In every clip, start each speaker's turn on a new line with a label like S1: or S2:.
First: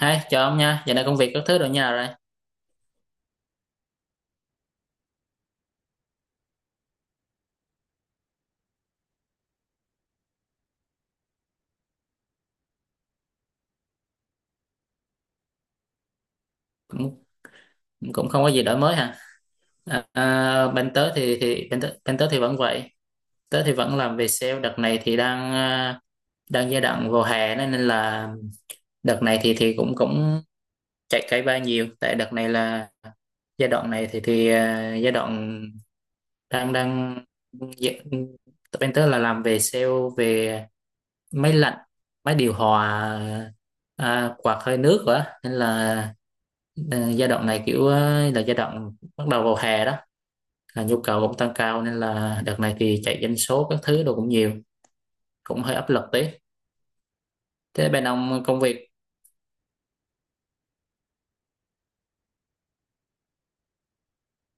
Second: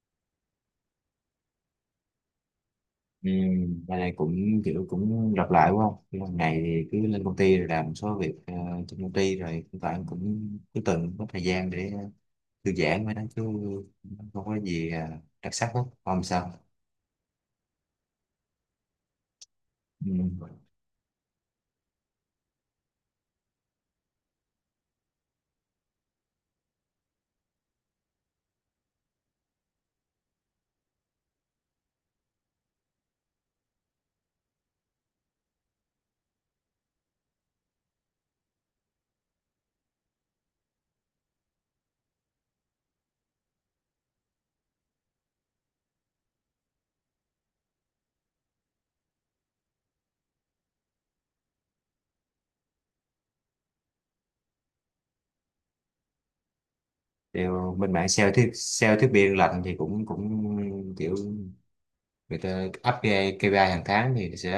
S1: Hi, chào ông nha. Giờ này công việc các thứ rồi nhà rồi.
S2: Ừ, bên này cũng kiểu cũng lặp lại quá không? Cái lần này thì cứ lên công ty rồi làm một số việc trên công ty, rồi hiện tại em cũng cứ từng có thời gian để thư giãn với đó chứ không có gì đặc sắc hết, không sao.
S1: Cũng cũng không có gì đổi mới hả? À,
S2: Ừ.
S1: à, bên tớ thì bên tớ thì vẫn vậy. Tớ thì vẫn làm về sale. Đợt này thì đang đang giai đoạn vào hè nên nên là đợt này thì cũng cũng chạy cây ba nhiều. Tại đợt này là giai đoạn này thì giai đoạn đang đang dạ, bên tớ là làm về sale, về máy lạnh, máy điều hòa, quạt hơi nước rồi á. Giai đoạn này kiểu là giai đoạn bắt đầu vào hè đó, là nhu cầu cũng tăng cao nên là đợt này thì chạy doanh số các thứ đồ cũng nhiều, cũng hơi áp lực tí.
S2: Điều
S1: Thế
S2: bên
S1: bên
S2: mạng
S1: ông công việc?
S2: sale thiết bị lạnh thì cũng cũng kiểu người ta áp cái KPI hàng tháng thì sẽ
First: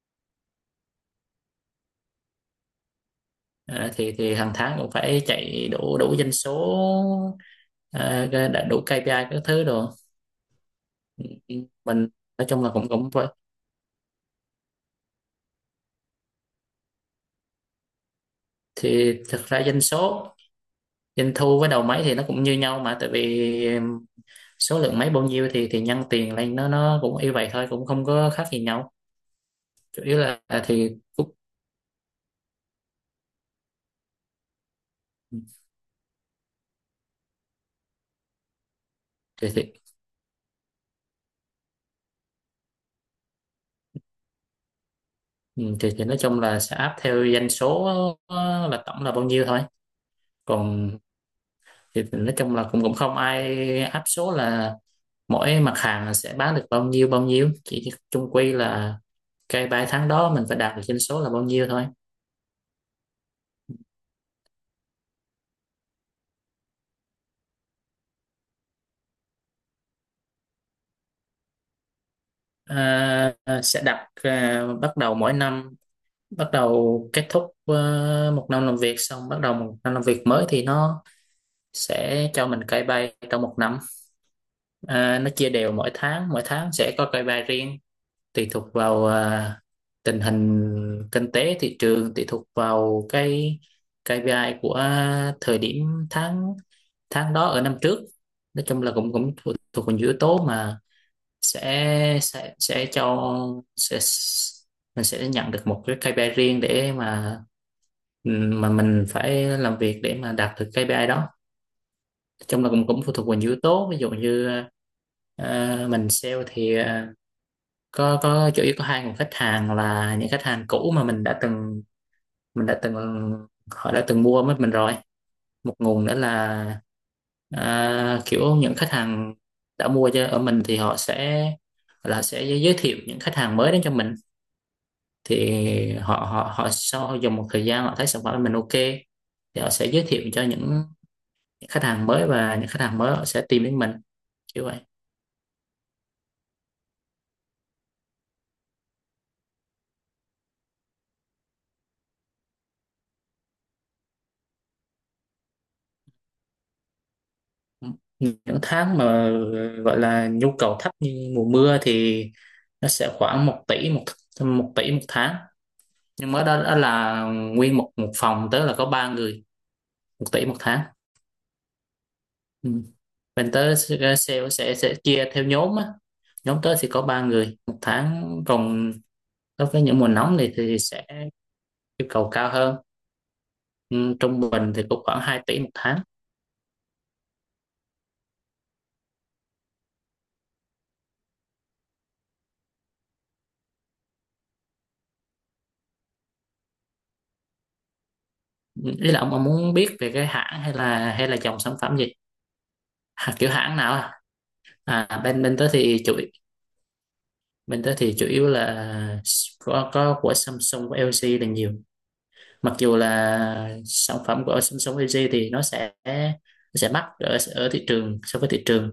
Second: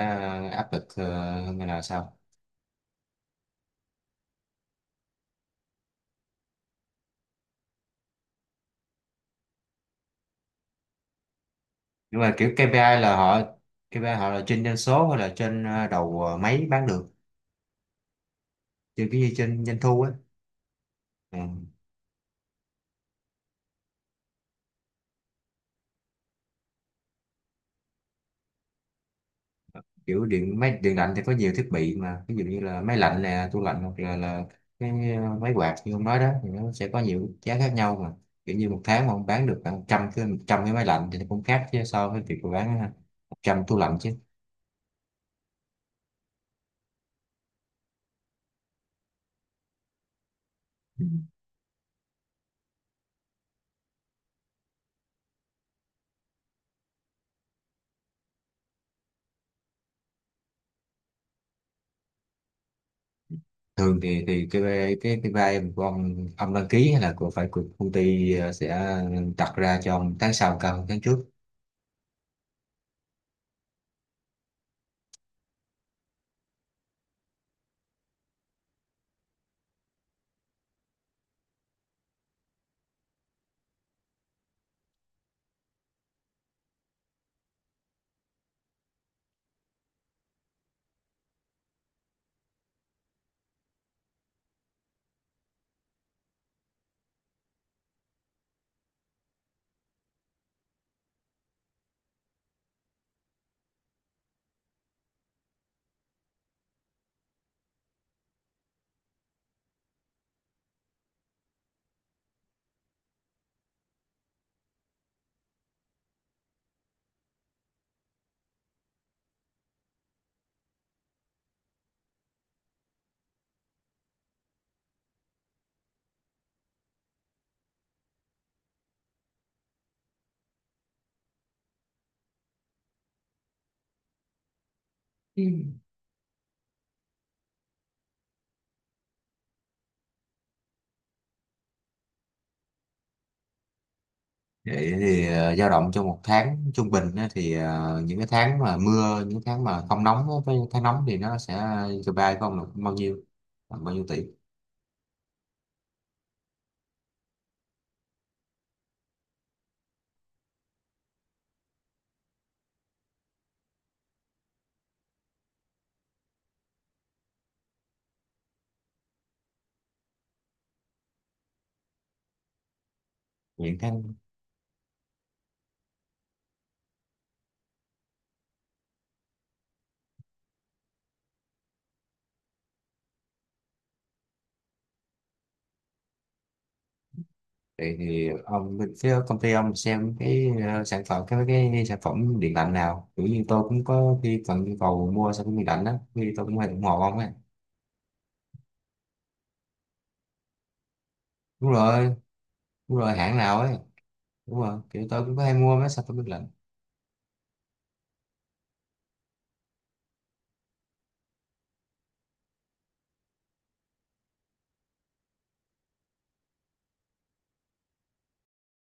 S2: áp lực hơn là sao?
S1: Thì hàng tháng cũng phải chạy đủ đủ doanh số, đã đủ KPI các thứ đồ. Ừ, mình
S2: Nhưng mà
S1: nói
S2: kiểu
S1: chung là cũng
S2: KPI
S1: cũng
S2: là
S1: vậy.
S2: họ, KPI họ là trên doanh số, hay là trên đầu máy bán được,
S1: Thì thực ra
S2: trên doanh
S1: doanh
S2: thu á.
S1: số doanh
S2: Ừ.
S1: thu với đầu máy thì nó cũng như nhau, mà tại vì số lượng máy bao nhiêu thì nhân tiền lên nó cũng như vậy thôi, cũng không có khác gì nhau. Chủ yếu
S2: Kiểu
S1: là
S2: điện máy
S1: thì
S2: điện lạnh thì có nhiều thiết bị mà, ví dụ như là máy lạnh nè, tủ lạnh, hoặc là cái máy quạt như ông nói đó thì nó sẽ có nhiều giá khác nhau mà. Kiểu như một tháng mà ông bán được
S1: thì,
S2: khoảng trăm cái 100 cái máy lạnh thì nó cũng khác chứ, so với việc mà bán 100 tủ lạnh chứ.
S1: ừ, thì nói chung là sẽ áp theo doanh số, là tổng là bao nhiêu thôi. Còn
S2: Ừ.
S1: thì nói chung là cũng cũng không ai áp số là mỗi mặt hàng là sẽ bán được bao nhiêu bao nhiêu, chỉ chung quy là cái 3 tháng đó mình phải đạt được doanh số là bao nhiêu thôi.
S2: Thường thì cái vai của ông đăng ký, hay là của, phải của công ty sẽ đặt ra cho ông tháng sau cao hơn tháng trước?
S1: à, sẽ đặt bắt đầu mỗi năm, bắt đầu kết thúc một năm làm việc xong bắt đầu một năm làm việc mới thì nó sẽ cho mình KPI trong 1 năm. Nó chia đều mỗi tháng, mỗi tháng sẽ có KPI riêng, tùy thuộc vào tình hình kinh tế thị trường, tùy thuộc vào cái KPI của thời điểm tháng tháng đó ở năm trước. Nói chung là cũng cũng thuộc, thuộc vào những yếu tố mà sẽ sẽ sẽ cho sẽ mình sẽ nhận được một cái KPI riêng để mà mình phải làm việc để mà đạt được KPI đó. Nói chung là cũng cũng phụ thuộc vào nhiều yếu tố, ví dụ như mình sale thì có chủ yếu có 2 nguồn khách hàng, là những khách hàng cũ mà mình đã từng mình đã từng họ đã từng mua với mình rồi. Một nguồn nữa là kiểu những khách hàng đã mua cho ở mình thì họ sẽ là sẽ giới thiệu những khách hàng mới đến cho mình.
S2: Ừ.
S1: Thì họ họ họ sau dùng một thời gian họ thấy sản phẩm của mình ok thì họ sẽ giới thiệu cho những khách hàng mới, và những khách hàng mới họ sẽ tìm đến mình, kiểu vậy.
S2: Vậy thì dao động trong một tháng trung bình á, thì những cái tháng mà mưa, những tháng mà không nóng á, với tháng nóng thì nó sẽ cho bay của ông là bao nhiêu, khoảng bao nhiêu tỷ?
S1: Những tháng mà gọi là nhu cầu thấp như mùa mưa thì nó sẽ khoảng 1 tỷ, một một tỷ một tháng. Nhưng mà đó, đó là nguyên một một phòng, tức là có 3 người, 1 tỷ 1 tháng. Ừ, bên tớ
S2: Những tháng.
S1: sẽ sẽ chia theo nhóm á. Nhóm tớ thì có 3 người 1 tháng. Còn đối với những mùa nóng này thì sẽ yêu cầu cao hơn. Ừ, trung bình thì cũng khoảng 2 tỷ 1 tháng.
S2: Vậy thì ông bên phía công ty ông xem cái sản phẩm, cái sản phẩm điện lạnh nào? Kiểu như tôi cũng có khi cần nhu cầu mua sản phẩm điện lạnh đó, khi tôi cũng hay ủng hộ ông ấy.
S1: Ừ, ý là ông muốn biết về cái hãng hay là dòng
S2: Đúng
S1: sản phẩm
S2: rồi,
S1: gì?
S2: đúng rồi,
S1: Hả,
S2: hãng
S1: kiểu
S2: nào
S1: hãng
S2: ấy,
S1: nào à?
S2: đúng rồi. Kiểu
S1: À,
S2: tôi cũng
S1: bên
S2: có hay
S1: bên tớ
S2: mua mấy
S1: thì
S2: sản
S1: chủ
S2: phẩm điện lạnh.
S1: bên tớ thì chủ yếu là có của Samsung, của LG là nhiều. Mặc dù là sản phẩm của Samsung LG thì nó sẽ mắc ở ở thị trường, so với thị trường,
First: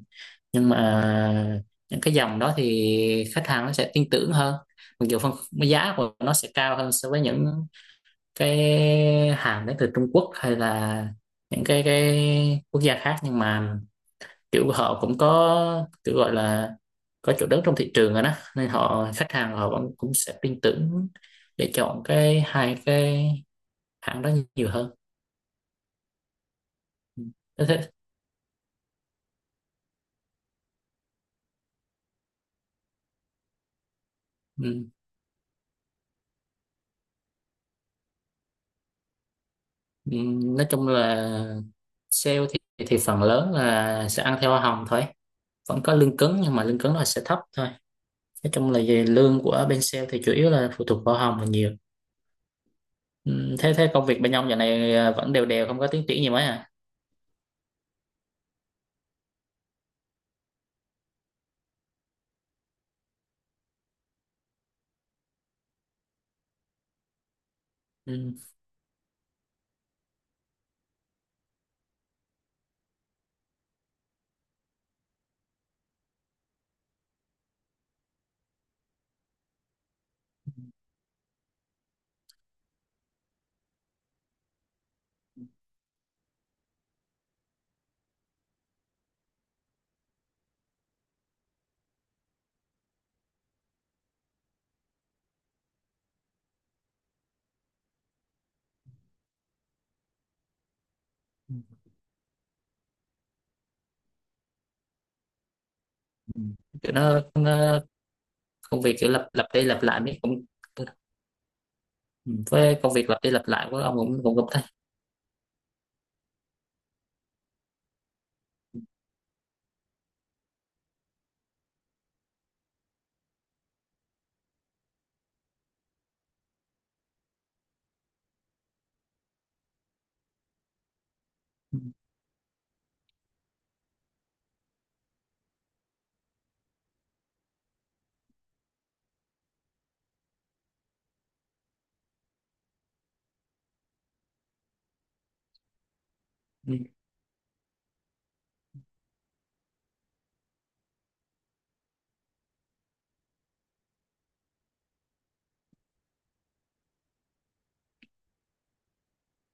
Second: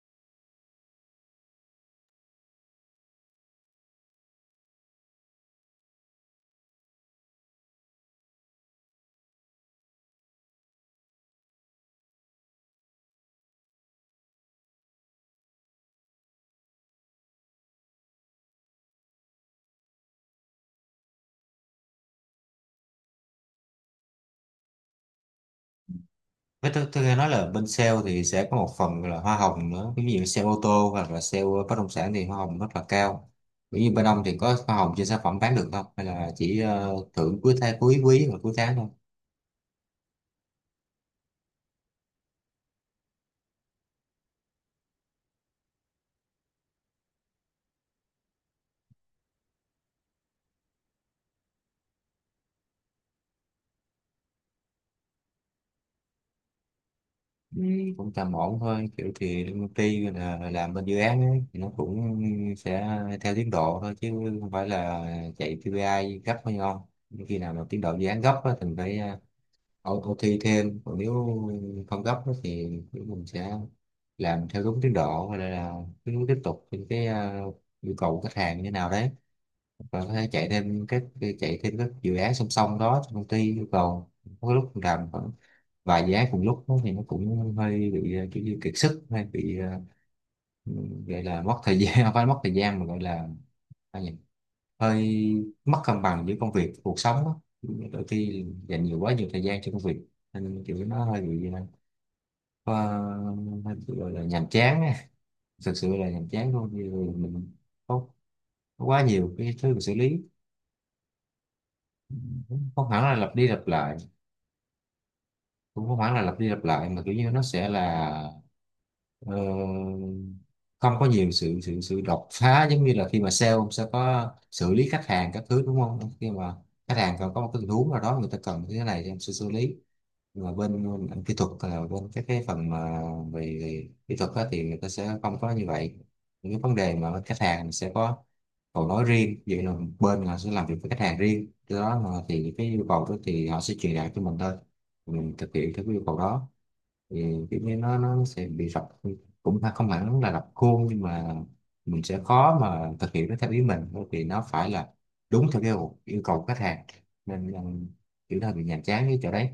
S1: nhưng mà những cái dòng đó thì khách hàng nó sẽ tin tưởng hơn. Mặc dù phân giá của nó sẽ cao hơn so với những cái hàng đến từ Trung Quốc, hay là những cái quốc gia khác, nhưng mà kiểu họ cũng có kiểu gọi là có chỗ đứng trong thị trường rồi đó, nên họ khách hàng họ vẫn cũng sẽ tin tưởng để chọn cái hai cái hãng đó nhiều hơn.
S2: Với tôi nghe
S1: Ừ.
S2: nói là
S1: thế
S2: bên
S1: thế-
S2: sale thì sẽ có một phần là hoa hồng nữa. Ví dụ sale ô tô, hoặc là sale bất động sản thì hoa hồng rất là cao. Ví dụ bên ông thì có hoa
S1: ừ.
S2: hồng trên sản phẩm bán được không? Hay là chỉ thưởng cuối tháng, cuối quý và cuối tháng thôi?
S1: Ừ, nói chung là sale thì phần lớn là sẽ ăn theo hoa hồng thôi. Vẫn có lương cứng nhưng mà lương cứng nó sẽ thấp thôi. Nói chung là về lương của bên sale thì chủ yếu là phụ thuộc vào hoa hồng là nhiều. Ừ, thế thế công việc bên ông giờ này vẫn đều đều không có tiến triển gì mấy à?
S2: Ừ. Cũng tầm ổn thôi. Kiểu thì công ty là làm bên dự án ấy, thì nó cũng sẽ theo tiến độ thôi chứ không phải là chạy KPI gấp hay không. Khi nào mà tiến độ dự án
S1: Ừ.
S2: gấp á, thì phải auto thi thêm, còn nếu không gấp á thì kiểu mình sẽ làm theo đúng tiến độ, hay là cứ tiếp tục những cái yêu cầu của khách hàng như nào đấy, và có thể chạy thêm các dự án song song đó trong công ty yêu cầu. Có lúc mình làm khoảng vài dự án cùng lúc đó thì nó cũng hơi bị kiểu như kiệt sức, hay bị gọi là mất thời gian, không phải mất thời gian mà gọi là sao nhỉ? Hơi mất cân bằng giữa công việc và cuộc sống á. Đôi khi dành nhiều quá nhiều thời gian cho công việc nên kiểu nó hơi bị ờ, hơi bị gọi là nhàm chán á. Thực sự là nhàm
S1: Ừ.
S2: chán luôn vì
S1: Kiểu nó,
S2: mình
S1: nó
S2: có
S1: công
S2: có
S1: việc
S2: quá
S1: kiểu lặp
S2: nhiều
S1: lặp
S2: cái
S1: đi
S2: thứ phải
S1: lặp
S2: xử
S1: lại
S2: lý.
S1: mấy cũng với
S2: Không
S1: công
S2: hẳn
S1: việc
S2: là
S1: lặp đi
S2: lặp đi
S1: lặp
S2: lặp
S1: lại của ông
S2: lại,
S1: cũng cũng gặp thấy.
S2: cũng không hẳn là lặp đi lặp lại, mà kiểu như nó sẽ là ờ, không có nhiều sự sự sự đột phá. Giống như là khi mà sale, ông sẽ có xử lý khách hàng các thứ, đúng không? Khi mà khách hàng còn có một cái tình huống nào đó, người ta cần cái này thì em sẽ xử lý. Nhưng mà bên bên kỹ thuật là bên cái phần mà về kỹ thuật á, thì người ta sẽ không có như vậy. Những cái vấn đề mà bên khách hàng sẽ có cầu nói riêng vậy, là bên họ sẽ làm việc với khách hàng riêng, do đó là thì cái yêu cầu đó thì họ sẽ truyền đạt cho mình thôi, mình thực hiện theo cái yêu cầu đó.
S1: Ừ.
S2: Thì kiểu như nó sẽ bị rập, cũng không hẳn là rập khuôn, nhưng mà mình sẽ khó mà thực hiện nó theo ý mình, bởi vì nó phải là đúng theo cái yêu yêu cầu của khách hàng, nên là kiểu là bị nhàm chán cái chỗ đấy.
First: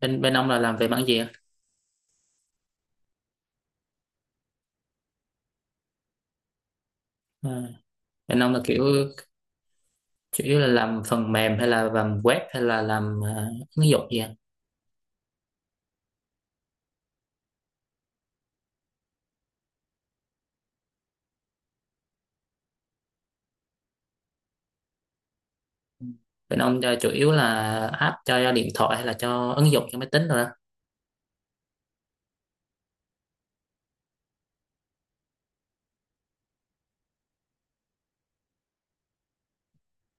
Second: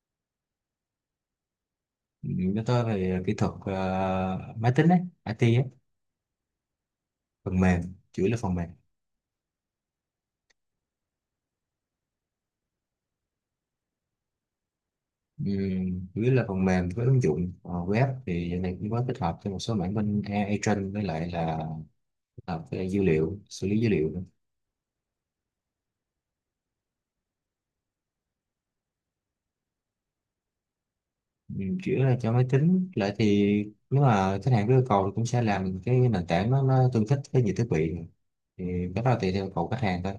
S1: bên bên ông là làm về mảng gì ạ?
S2: Ừ, nói tới về kỹ thuật máy tính ấy, IT ấy,
S1: à,
S2: phần mềm, chủ yếu là
S1: Bên ông
S2: phần
S1: là
S2: mềm.
S1: kiểu chủ yếu là làm phần mềm, hay là làm web, hay là làm ứng dụng gì ạ?
S2: Chủ là phần mềm với ứng dụng. Ờ, web thì giờ này cũng có tích hợp cho một số mảng bên AI training, với lại là tích hợp với dữ liệu, xử lý dữ liệu nữa.
S1: Ừ, bên ông là chủ yếu là app cho điện thoại hay là cho ứng dụng cho máy tính rồi đó?
S2: Chủ yếu là cho máy tính, lại thì nếu mà khách hàng có yêu cầu thì cũng sẽ làm cái nền tảng nó tương thích với nhiều thiết bị. Thì cái đó là tùy theo yêu cầu khách hàng thôi.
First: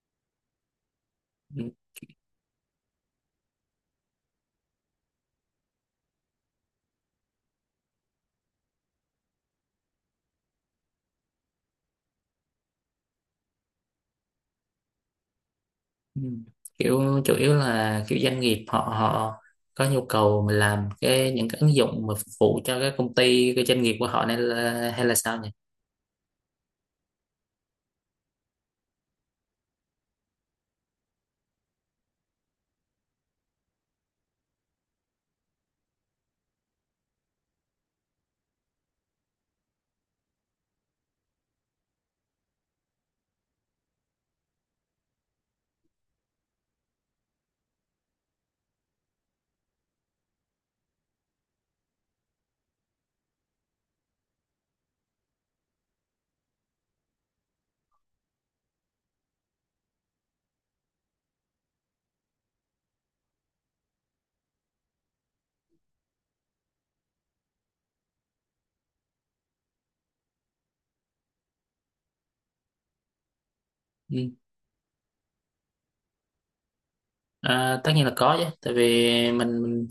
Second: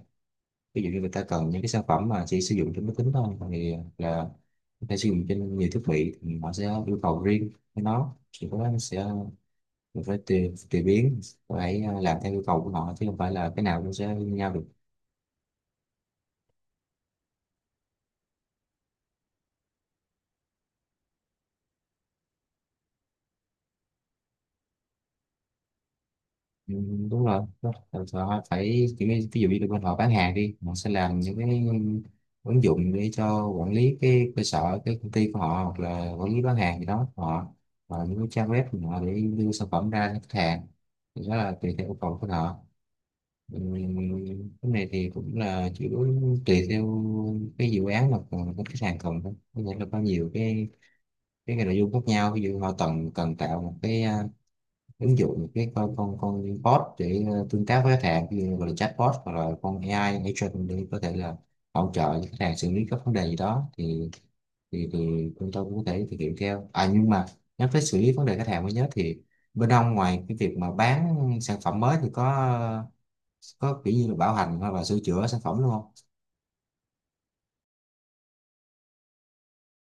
S2: Ví dụ như người ta cần
S1: Ừ.
S2: những cái sản phẩm mà chỉ sử dụng trên máy tính thôi, thì là người ta sử dụng trên nhiều thiết bị thì họ sẽ yêu cầu riêng với nó, thì có nó sẽ mình phải tùy tùy biến, phải làm theo yêu cầu của họ, chứ không phải là cái nào cũng sẽ như nhau được.
S1: Ừ, kiểu chủ yếu là kiểu doanh nghiệp họ họ có nhu cầu mà làm những cái ứng dụng mà phục vụ cho cái công ty, cái doanh nghiệp của họ nên là, hay là sao
S2: Ừ, đúng rồi, đúng rồi. Họ phải kiểu như, ví dụ như bên họ bán hàng đi, họ sẽ làm những cái ứng dụng để cho quản lý cái cơ sở, cái công ty của họ, hoặc là quản lý bán hàng gì đó của họ, và những cái trang web của họ để đưa sản phẩm ra cho khách hàng, thì đó là tùy theo yêu cầu của họ. Ừ, cái này thì cũng là chủ yếu tùy theo cái dự án mà còn cái khách hàng cần thôi, có nghĩa là có nhiều cái nội dung khác nhau. Ví dụ họ cần cần tạo một cái ứng dụng, một cái con bot để tương tác với khách hàng, ví dụ gọi là chatbot, hoặc là con AI agent để có thể là hỗ trợ cho khách hàng xử lý các vấn đề gì đó, thì chúng tôi cũng có thể thực hiện theo. À, nhưng mà nhắc tới xử lý vấn đề khách hàng mới nhớ, thì bên ông ngoài cái việc mà bán sản phẩm mới thì có kiểu như là bảo
S1: nhỉ?
S2: hành, hoặc là sửa chữa sản phẩm luôn không?
S1: À, tất nhiên là có chứ, tại vì mình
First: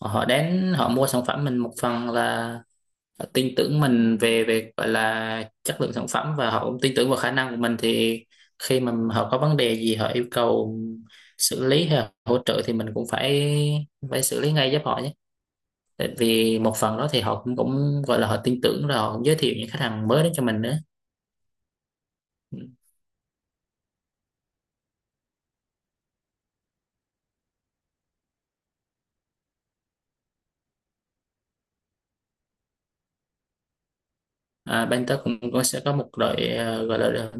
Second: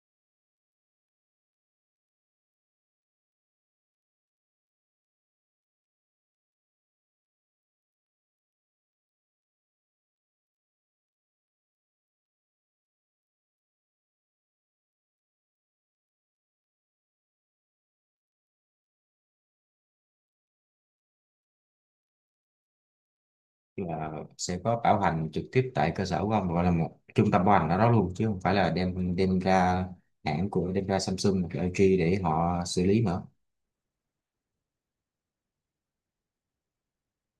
S1: họ đến họ mua sản phẩm mình, một phần là họ tin tưởng mình về về gọi là chất lượng sản phẩm, và họ cũng tin tưởng vào khả năng của mình. Thì khi mà họ có vấn đề gì họ yêu cầu xử lý hay là hỗ trợ thì mình cũng phải phải xử lý ngay giúp họ nhé. Tại vì một phần đó thì họ cũng cũng gọi là họ tin tưởng rồi họ cũng giới thiệu những khách hàng mới đến cho mình nữa. Ừ.
S2: Là sẽ có bảo hành trực tiếp tại cơ sở của ông, gọi là một trung tâm bảo hành ở đó luôn, chứ không phải là đem đem ra hãng của, đem ra Samsung hoặc LG để họ xử lý nữa?
S1: À, bên tớ cũng sẽ có một đội gọi là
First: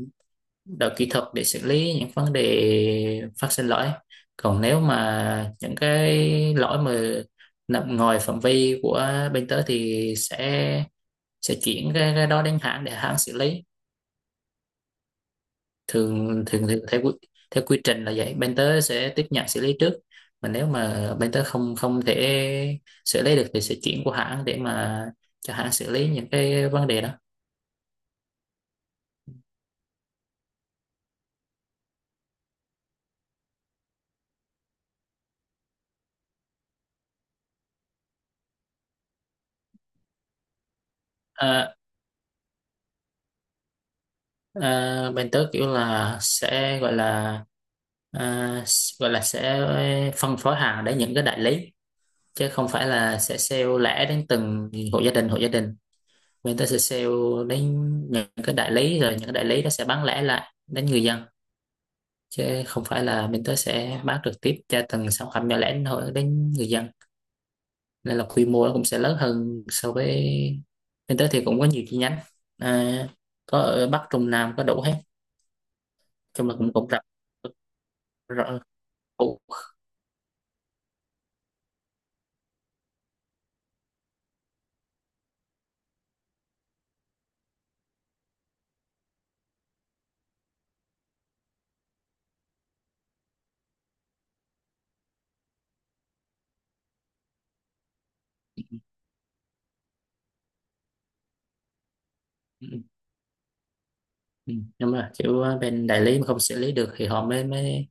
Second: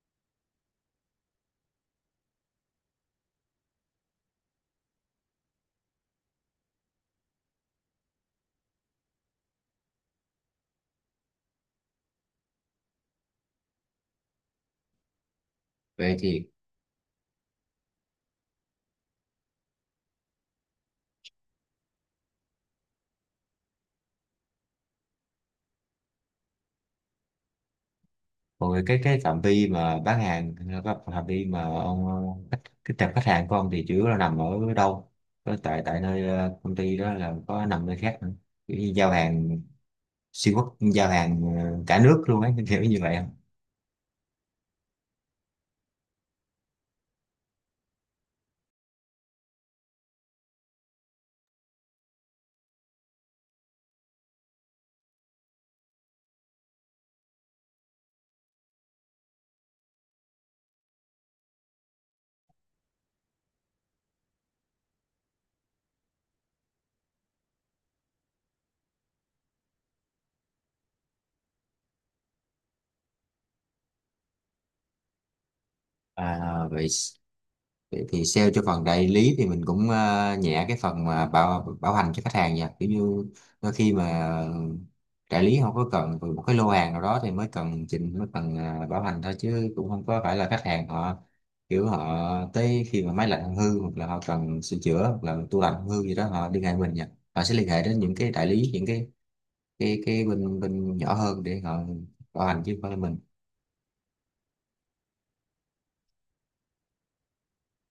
S1: đội kỹ thuật để xử lý những vấn đề phát sinh lỗi. Còn nếu mà những cái lỗi mà nằm ngoài phạm vi của bên tớ thì sẽ chuyển cái đó đến hãng để hãng xử lý.
S2: Vậy
S1: Thường
S2: thì
S1: thường thì theo theo quy trình là vậy, bên tớ sẽ tiếp nhận xử lý trước, mà nếu mà bên tớ không không thể xử lý được thì sẽ chuyển qua hãng để mà cho hãng xử lý những cái vấn đề đó.
S2: còn về cái phạm vi mà bán hàng, cái phạm vi mà ông khách, cái tệp khách hàng của ông thì chủ yếu là nằm ở đâu? Có tại tại nơi công ty đó, là có nằm nơi khác nữa? Kiểu như giao hàng xuyên quốc, giao hàng
S1: à,
S2: cả nước luôn ấy, kiểu như vậy không?
S1: Bên tớ kiểu là sẽ gọi là à, sẽ phân phối hàng đến những cái đại lý, chứ không phải là sẽ sale lẻ đến từng hộ gia đình. Người ta sẽ sale đến những cái đại lý, rồi những cái đại lý nó sẽ bán lẻ lại đến người dân, chứ không phải là mình tới sẽ bán trực tiếp cho từng sản phẩm nhỏ lẻ đến hộ đến người dân. Nên là quy mô nó cũng sẽ lớn hơn. So với mình tới thì cũng có nhiều chi nhánh, à, có ở Bắc Trung Nam có đủ hết. Chung là
S2: À,
S1: cũng cũng
S2: vậy.
S1: rộng,
S2: Vậy thì sale
S1: rộng
S2: cho phần đại lý thì mình cũng nhẹ cái phần mà bảo bảo hành cho khách hàng nha. Kiểu như đôi khi mà đại lý không có cần một cái lô hàng nào đó thì mới cần chỉnh, mới cần bảo hành thôi, chứ cũng không có phải là khách hàng họ, kiểu họ tới khi mà máy lạnh không hư hoặc là họ cần sửa chữa hoặc là tủ lạnh không hư gì đó họ liên hệ mình nha. Họ sẽ liên hệ đến những cái đại lý, những cái bên bên nhỏ hơn để họ bảo hành, chứ
S1: đủ.
S2: không phải là mình.
S1: Ừ, đúng rồi, kiểu bên đại lý mà không xử lý được thì họ mới mới,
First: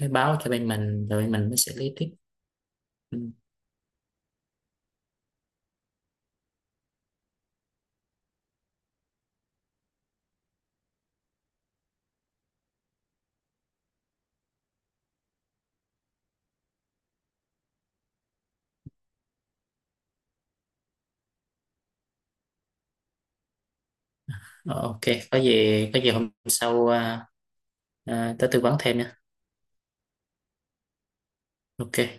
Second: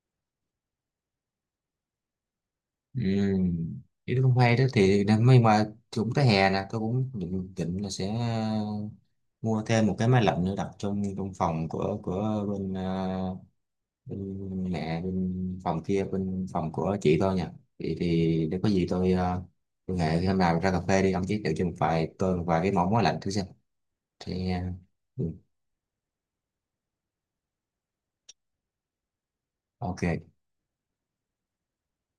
S1: mới báo cho bên mình, rồi bên mình mới xử lý tiếp. Ừ.
S2: Ừ. Ý không cũng hay đó thì nhưng mà cũng tới hè nè, tôi cũng định là sẽ mua thêm một cái máy lạnh nữa đặt trong trong phòng của bên mẹ, bên phòng kia, bên phòng của chị tôi nha. Thì để có gì tôi tôi hẹn hôm nào ra cà phê đi, ông giới thiệu cho một vài cái món máy lạnh thử xem. Thì
S1: Ờ, ok,
S2: ừ,
S1: có gì có gì hôm sau tới tư vấn thêm nha.
S2: ok.
S1: Ok.